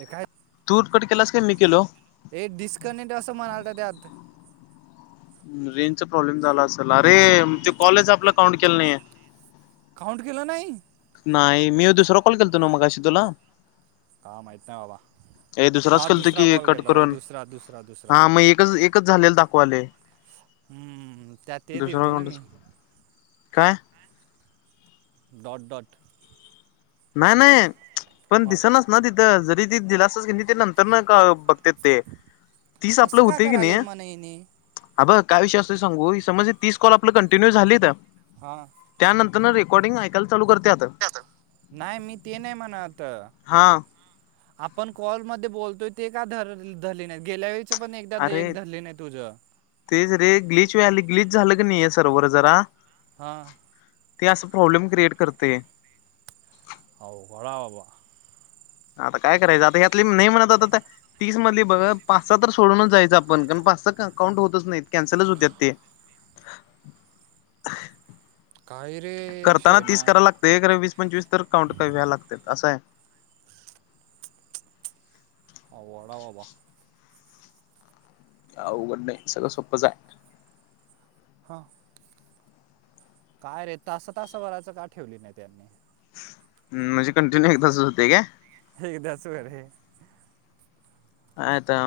ये काय तू कट केलास काय मी केलो? हे डिस्कनेक्ट असं म्हणालत त्यात. हम्म रेंजचा प्रॉब्लेम झाला असेल अरे त्यो कॉलच आपला काउंट केलं नाहीे. काउंट केलं नाही? नाही मी दुसरं कॉल केलतो ना मगाशी तुला? का माहीत नाही बाबा. ए दुसराच हां केलतो दुसरा की कॉल कट केलता भाई करून. दुसरा दुसरा दुसरा. हा मग एकच एकच [unintelligible] झालेलं दाखवालय हम्म, त्यात ते दुसरा दिलतो ना मी. कोणताच काय? डॉट डॉट नाही नाही पण मग दिसनच ना तिथं जरी ती दिलासच की ते नंतरन क बघतेत ते तीस आपलं असं का होतय की करायलेत नाही म्हणा हिने अ बघ काय विषय असतोय सांगू समज तीस कॉल आपलं कंटिन्यू झालीत हा. त्यानंतर रेकॉर्डिंग ऐकायल चालू करत्यात. नाही मी ते नाही म्हणत हा. आपण कॉलमध्ये बोलतोय ते का धर धले नाही. गेल्या वेळच पण एकदा एक अरे धरली नाही तुझं. तेच रे गिल्च व्हायलय गिल्च झालं क नाहीय सर्वर जरा हा. ते असं प्रॉब्लेम क्रिएट करतय. अवघडय आबा आता काय करायचं आता यातली नाही म्हणत होता त्या तीस मधली बघ पाच सहा तर सोडूनच जायचं आपण कारण पाच सहा अकाउंट होतच नाहीत कॅन्सलच होत्यात ते. काय रे करताना तीस शेण्या कराय लागतंय हे वीस पंचवीस तर काउंट व्हाय लागत असं आहे. अवघड आहे बाबा. अवघड नाही सगळं सोपंच आहे. हां. काय रे तासा-तासा भरायचं का ठेवली नाही यांनी. हम म्हणजे कंटिन्यू एकदाच होतय काय. एकदाच होय रे काय आता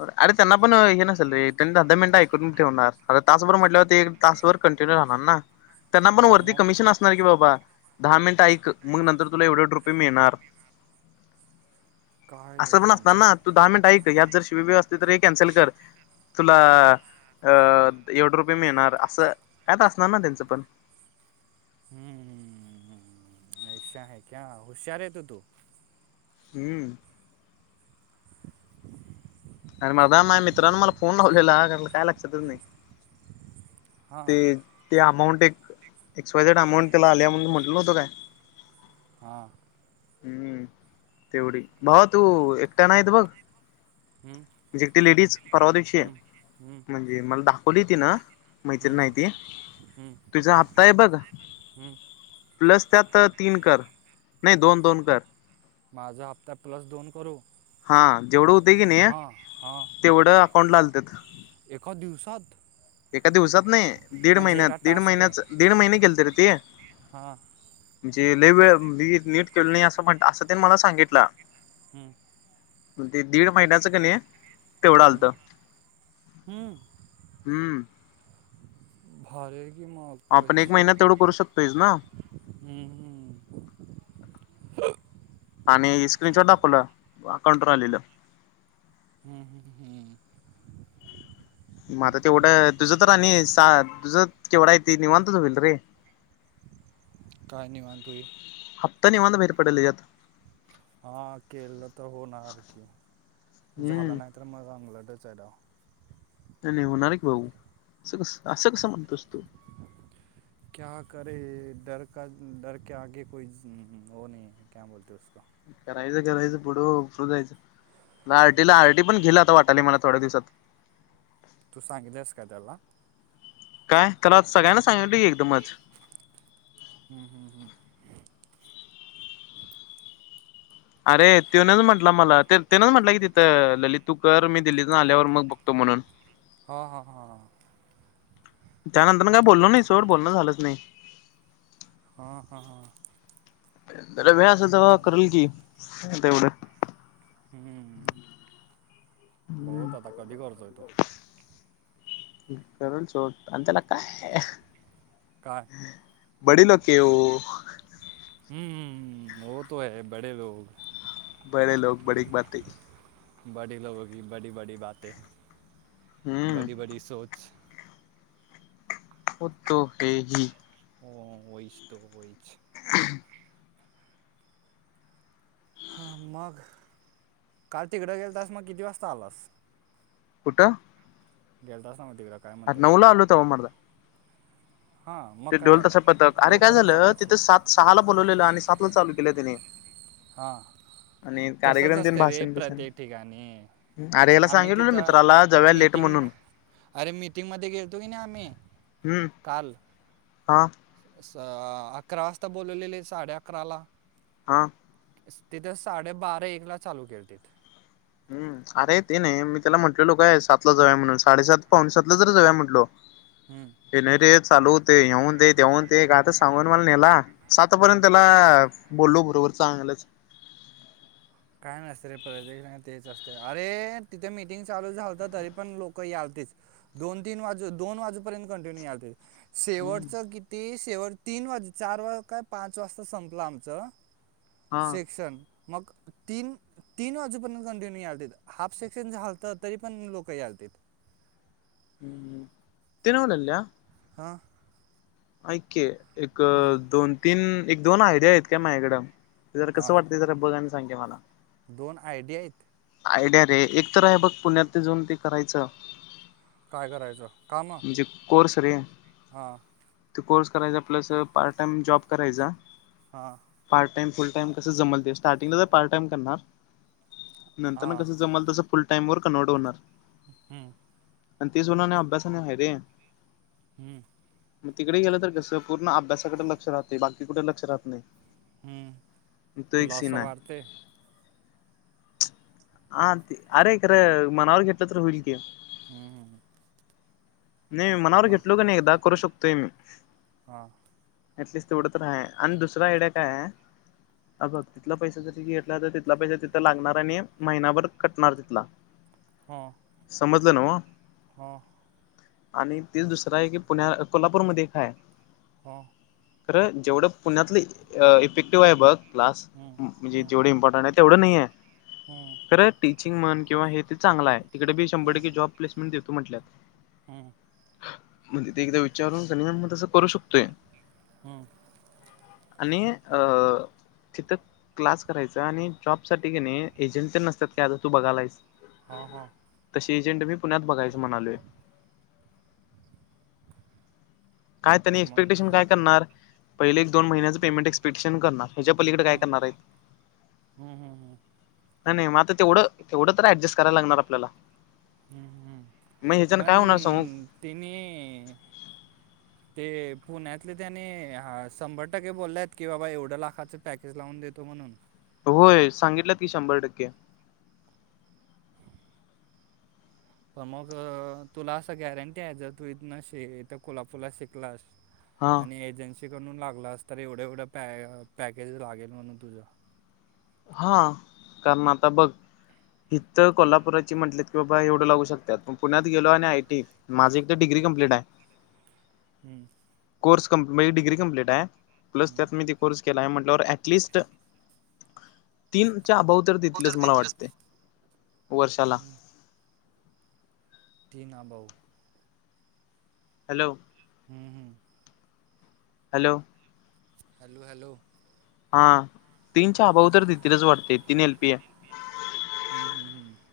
अरे त्यांना पण हे नसेल रे त्यांनी मिनट ऐकून ठेवणार तासभर म्हटल्यावर ते तासभर कंटिन्यू राहणार ना. [inaudible] त्यांना पण वरती मग कमिशन असणार की बाबा दहा मिनट ऐक मग नंतर तुला एवढे एवढ रुपये मिळणार. [inaudible] रे असं पण असणार त्यांचं ना तू दहा मिनिट ऐक यात जर शिवी बीवी असली तर हे कॅन्सल कर. तुला अ एवढ रुपये मिळणार असं कायतर असणार ना त्यांचं पण. हम्मम. [unintelligible] हम्म. अरे मर्दा माझ्या मित्रानं मला फोन लावलेला काय लक्षातच नाही. हा ते ते अमाऊंट एक एक्स वाय झेड अमाऊंट त्याला आल्या म्हणून म्हटलं नव्हतं काय. हा. हम्म तेवढी भावा तू एकट्या नाहीत बघ. हम्म, म्हणजे एकटी लेडीज परवा दिवशी हम्म, हम्म, म्हणजे मला दाखवली तीनं हम्म, मैत्रीण आहे ती हम्म, तुझा हप्ता आहे बघ. हम्म. प्लस त्यात तीन कर नाही दोन-दोन कर. माझा हप्ता प्लस दोन करू. हा जेवढं होत की नाही हा तेवढं अकाउंट आलतेत. एक दिवसात एका दिवसात नाही दीड म्हणजे एका महिन्यात- दीड महिन्यात दीड महिने केल तरे ते. हां. म्हणजे लय वेळ नीट केलो नाही, असं तेन मला सांगितला. हम्म. आणि ते दीड महिन्याचं कणी. तेवढं हम्म आलत हम्म. हम्म. भारी आहे की, मग आपण एक पैसे महिन्यात तेवढं करू शकतोयस ना हं हं. आणि स्क्रीन शॉट दाखवला, अकाउंट वर आलेलं. हम्म हम्म हम्म. मग आता तेवढं तुझं तर, आणि सा तुझं केवढ आहे ते निवांतच होईल रे. काय निवांत होईल. हप्ता निवांत बाहेर पडेल यात. हा केलं तर होणार की, हम्म झालं नाही तर मग अंगलटच आहे डाव. ते लिहोणार की भाऊ असं कसं, असं कसं म्हणतोस तु. क्या करे डर के आगे कोई वो नही क्या बोलते उसको. [unintelligible] करायचं करायचं पुढं पुढं जायचं, आरटीला आरटी पण घेलं आस वाटाल मला थोड्या दिवसांत. तू सांगिल्यास काय त्याला. काय त्याला सगळ्यांना सांगितलोय की एकदमच. हम हम हम. अरे तेनच म्हटला मला तेनंच म्हटलं की तिथं, ललित तू कर मी दिल्लीतून आल्यावर मग बघतो म्हणून. हा हा हा. त्यानंतर काय बोलण नाही सोड, बोलणं झालंच नाही. हां हां हां. त्यांला वेळ असलं तवा, करल की तेवढं. हम्म. हम्म बघ आता, कधी करतोय तो. करूल सोड, आणि त्याला काय. काय? बडीलोक ये ओ. [unintelligible] हम हम हम. वो तो है बडेे लोग. [unintelligible] बडे लोग बडीेक बाते. [unintelligible] बडेे लोगो की ब़डी ब़डी बाते हम्म ब़डी ब़डी सोच. [unintelligible] वो तो हे ही. [unintelligible] हो वईच तो वईच. [unintelligible] [inaudible] हा मग काल तिकडं गेलं तास, मग किती वाजता आलास. कुठं? गेलतास नवं तिकडं. काय अरे म्हणतात ते नऊला आलो तवा मर्दा. हां मग ते काय ढोल तसं पथक झालं अरे काय लवकरच झालं आलास तिथं, ते सात सहाला बोलवलेलं. आणि सातला चालू केल्यात हेनी. हा तसंच असतंय रे, भाषण बिषण प्रत्येक ठिकाणी. अरे याला आम्ही सांगितलेलं मित्राला तिथं जाऊया लेट मिटिंग. म्हणून अरे मिटिंग मध्ये गेलतो, कणी आम्ही हम्म काल. हा स अकरा वाजता बोलवलेले साडे अकराला. हां तिथं साडेबारा एकला चालू केलतीत. हम्म अरे ते नाही मी त्याला म्हटलेलो काय सातला जावूया म्हणून साडेसात पाऊणेसातला तरी जावुया म्हंटलो. हम्म. ये नाही रे चालू होतंय. [unintelligible] ते ग आता सांगून मला नेला, हम्म. सातपर्यंत त्याला बोललो बरोबर चांगलंच. काय नसतंय रे प्रत्येकाच तेच असतंय. अरे तिथे मीटिंग चालू झालता तरी पण लोक यालतीत. दोन तीन वाजु दोन वाजेपर्यंत कंटिन्यू यालतीत. हम्म शेवटचं कित ते शेवट तीन वाजे चार वाज काय पाच वाजता संपलं आमचं. हा सेक्शन मग तीन तीन वाजूपर्यत कंटिन्यू यालतीत. हाफ सेक्शन झालतं, तरी पण लोकं यालतीत. हम्म ते न्हवं टल्या हा. ऐक की एक बोल दोन तीन एक दोन आयडिया आहेत काय माझ्याकडं. ते जरा कसं हां वाटतंय जरा बघ आणि सांग की मला. दोन आयडिया आहेत. आयडिया रे. एक तर हे बघ पुण्यात ते जाऊन ते करायचं. काय करायचं? काम जे कोर्स रे हा. ते कोर्स करायचा प्लस पार्ट टाईम जॉब करायचा. हा. पार्ट टाइम फुल टाइम कसं जमल ते, स्टार्टिंगला तर पार्ट टाइम करणार. नंतरनं हां कसं जमल तसं फुल टाइमवर कन्व्हर्ट होणार. हम्म. आणि ते सोडून अभ्यास अणि हाय रे. हम्म. मग तिकडे गेलं तर कसं पूर्ण अभ्यासाकडे लक्ष राहतंय बाकी कुठे लक्ष राहत हम्म. नाही. तो एक तुला सीन असं आहे. वाटते हा ते अरे खरं मनावर घेतलं तर होईल की. हम्म हम्म. नाही मनावर मग घेतलो की नाही एकदा करू शकतोय मी. हां ऍटलीस्ट तेवढं तर हाय आणि दुसरा आयड्या काय आहे अ बघ तिथला पैसा जरी घेतला, तर तिथला पैसा तिथं लागणार आणि महिनाभर कटणार तिथला. हा. समजल न्हवं? हा. आणि तेच दुसरं आहे की पुण्या कोल्हापूरमध्ये एक हाय. हा. खरं जेवढं पुण्यातलं अ इफेक्टिव्ह आहे बघ क्लास हम्म, म्हणजे हम्म, जेवढं इम्पॉर्टंट आहेत. तेवढं नाहीये. हम्म, खरं टिचींग म्हण किंवा हे ते चांगलं आहे. तिकडे बी शंभर हम्म, टक्के जॉब प्लेसमेंट देतो म्हंटल्यात. हम्म. म्हणजे ते एकदा विचारून कनई मग तसं करू शकतोय. हम्म. आणि अ तिथं क्लास करायचा आणि जॉबसाठी कनई एजंट तेन नसत्यात काय आता तू बघायलायस हा हा. तशी एजेंट मी पुण्यात बघाचं म्हणालोय. काय त्यांनी मग एक्सपेक्टेशन हां काय करणार. पहिले एक दोन महिन्याचे पेमेंट एक्स्पेटेशन करणार, हेच्या पलीकडे काय करणार आहेत. हम्म हम्म हम्म. नाही, नाही. मग आता तेवढं, तेवढं तर ऍडजस्ट करायला लागणार आपल्याला. हम्म हम्म, मग ह्याच्यान काय होणार सांगू पण तिन्ही. ते पुण्यातले त्याने शंभर टक्के बोल्यात की, बाबा एवढं लाखाचं पॅकेज लावून देतो म्हणून. होय सांगितल्यात की, शंभर टक्के. पण मग तुला असं गॅरंटी आहे जर, तू इथनं श इथं कोल्हापूरला शिकलास. हा आणि एजन्सीकडून लागलास तर, एवढं एवढं पॅ, पॅकेज लागेल म्हणून तुझं. हा, कारण आता बघ. इथं कोल्हापुराची म्हटलेत की, बाबा एवढं लागू शकत्यात. पुण्यात गेलो आणि आयटी, माझी एक तर डिग्री कम्पलीट हाय. हम्म. कोर्स कंप माझी डिग्री कम्प्लीट हाय, प्लस हम्म. त्यात मी ते कोर्स केलाय म्हटल्यावर ॲट लीस्ट. तीनच्या अबाव तर हो देतीलच मला तिथलंच वाटते, वर्षाला. तीन अबाव. हॅलो. हम्म हम्म. हॅलो. Hello hello. हा तीनच्या अबाव तर देतीलच वाटते, तीन एल पी ए. हम्म, हम्म, हम्म.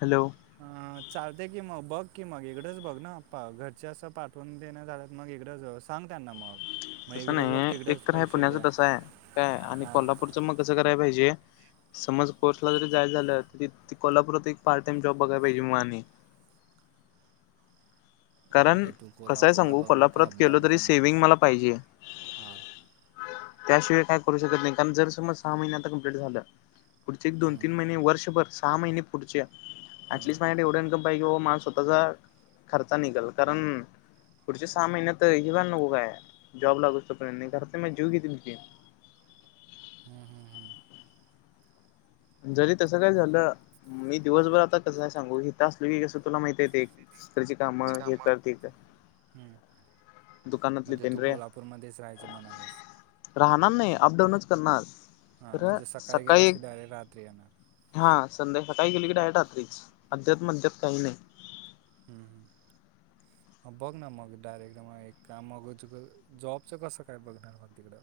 हॅलो. अ चालते की मग, बघ की मग, इकडंच बघ ना आप्पा, घरचे असं पाठवून देईना झालेत मग इकडंच. सांग त्यांना मग. मग तसं इकडंच बघ नाही एक तिकडंच तर हे पैसे पुण्याच द्या तसं आहे, काय आणि हां कोल्हापूरच मग कसं कराय पाहिजे. समज कोर्सला जरी जाय झालं, तरी कोल्हापुरात एक पार्ट टाइम जॉब बघायला पाहिजे मग आणि. कारण म्हणजे तू कस आहे कोल्हापूरला सांगू, बघणार का कोल्हापुरात केल अपडाऊन तरी करणार सेविंग मला पाहिजे. हां त्याशिवाय काय करू शकत नाही, कारण जर समज सहा महिने आता कम्प्लीट झालं. पुढचे दोन हं, तीन महिने, वर्षभर, सहा महिने पुढच्या, हं, अटलिस्ट माझ्याकडे एवढं पाहिजे ओ माझा स्वतःचा निघेल, कारण पुढच्या सहा महिन्यात घेऊया नको काय, जॉब लागोस तोपर्यंत, घरातले माझे जीव घेतील की. हम्म, हम्म, हम्म. जरी तसं काय झालं, मी दिवसभर आता कसं काय सांगू, हितं असलो की कसं तुला माहती ते. हिकडची काम, हे कामं कर, ते कर. हं. दुकानातली म्हणजे तू तेंडरे कोल्हापूरमध्येच राहायचं म्हणालास. राहणार नाही, अपडाऊनच करणार. हां खरं म्हणजे सकाळी गेलास की एक डायरेक्ट रात्री येणार. हा, संध्या सकाळी गेली की डायरेक्ट रात्रीच. अद्यात मध्यात काही नाही. हम्म. ह बघ ना मग, डायरेक्ट मग एक काम मागूच तर, जॉबचं कसं काय बघणार मग तिकडं?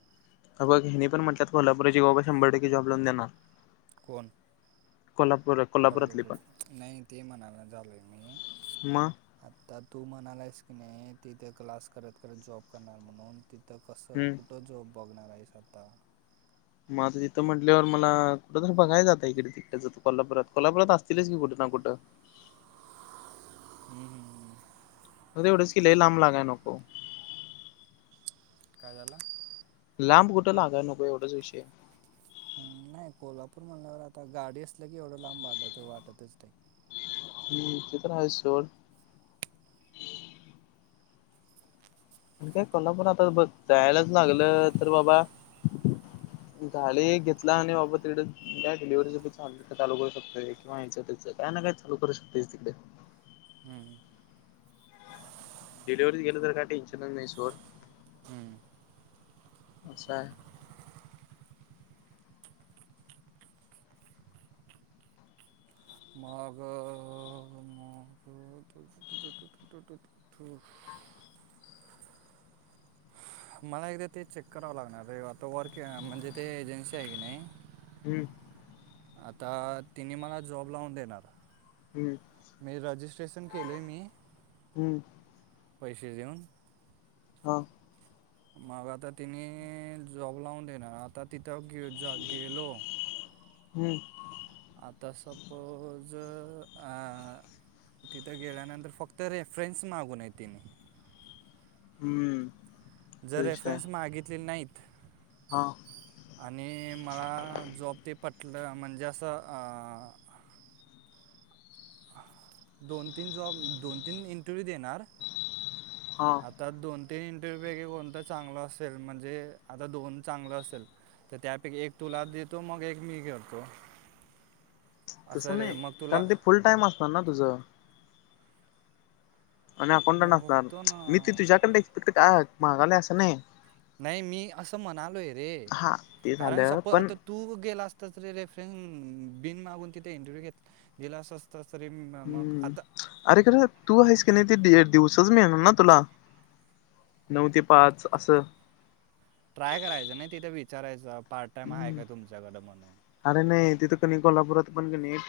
हे बघ, मी पण म्हटलं, कोल्हापुराची बाबा शंभर टक्के जॉब लाऊन देणार. कोण? कोल्हापुरात. कोल्हापूर, नाही ते म्हणायला झालोय मी मग आता तू म्हणालायस की नाही, तिथे क्लास करत करत जॉब करणार म्हणून तर कसं हम्म कुठं जॉब बघणार आहेस आता? मग आता तिथं म्हंटल्यावर मला, कुठं तर बघाय जातंय इकडे. त्याच कोल्हापरात, कोल्हापुरात असतीलच की कुठं ना कुठं. हम हम. हो तेवढंच केलंय, लांब लागायला नको. काय झाला? लांब कुठ लागाय नको एवढाच विषय आहे. हम्म, नाही कोल्हापूर म्हणल्यावर आता गाडी असल्या की एवढं लांब वाटतं, वाटतच ते. हम्म, ते तर आहेच सोड. मग काय कोल्हापुरातच बघ, जायलाच लागलं तर बाबा. [unintelligible] गाडी घेतला आणि बाबा तिकडं, त्याच डिलिव्हरी [inaudible] चालू, चालू करू शकतोय. [inaudible] त्याच, काय ना काय चालू करू शकतोय तिकडे. [unintelligible] डिलिव्हरी गेले तरी काही टेन्शन नाही सोड. हम्म. मग, मग, तुझं तू, टू, टू, टू तू. मला एकदा ते चेक करावं लागणार आहे. आता वर्क म्हणजे ते एजन्सी आहे की नाही. हम्म. आता तिने मला जॉब लावून देणार. हम्म मी रजिस्ट्रेशन केलय मी. हम्म. पैसे देऊन. हां. [unintelligible] मग आता तिने जॉब लावून देणार, आता तिथं गेलो. हम्म. आता सपोज, आ तिथं गेल्यानंतर फक्त रेफरन्स मागू नये तिने. हम्म. तो जर विषय आहे रेफरन्स मागितले नाहीत. हा. आणि मला जॉब ते पटलं म्हणजे असं अ दोन-तीन जॉब, दोन-तीन इंटरव्यू देणार. हा. तर दोन-तीन इंटरव्हूपैकी कोणतं चांगलं असेल म्हणजे आता दोन चांगलं असेल. तर त्यापैकी एक तुला देतो, मग एक मी घेतो. तस नाही, कारण ते फुल टाईम असणार ना तुझं. आणि अकाउंटंट मग असणार, बघतो मी ते ना तुझ्याकंडे एक्सपेक्ट का मागायलय असं नाही. नाही मी असं म्हणालोय रे, हा ते कारण झालं सपोज पण आता तू गेला असता तरी रेफरनस, बिन मागून तिथे इंटरव्ह्यू घेतात. गेला असतास तरी म मग हम्म आता. अरे खरे तू आहेस की नाही ते दि, दिवसाचं मिळणार ना तुला. नऊ ते पाच असं. ट्राय करायचं ना, तिथं विचारायचं, पार्ट टाइम आहे हम्म का तुमच्याकडं म्हणून. अरे नाही, तिथं का नाही, कोल्हापुरात पण का नाही.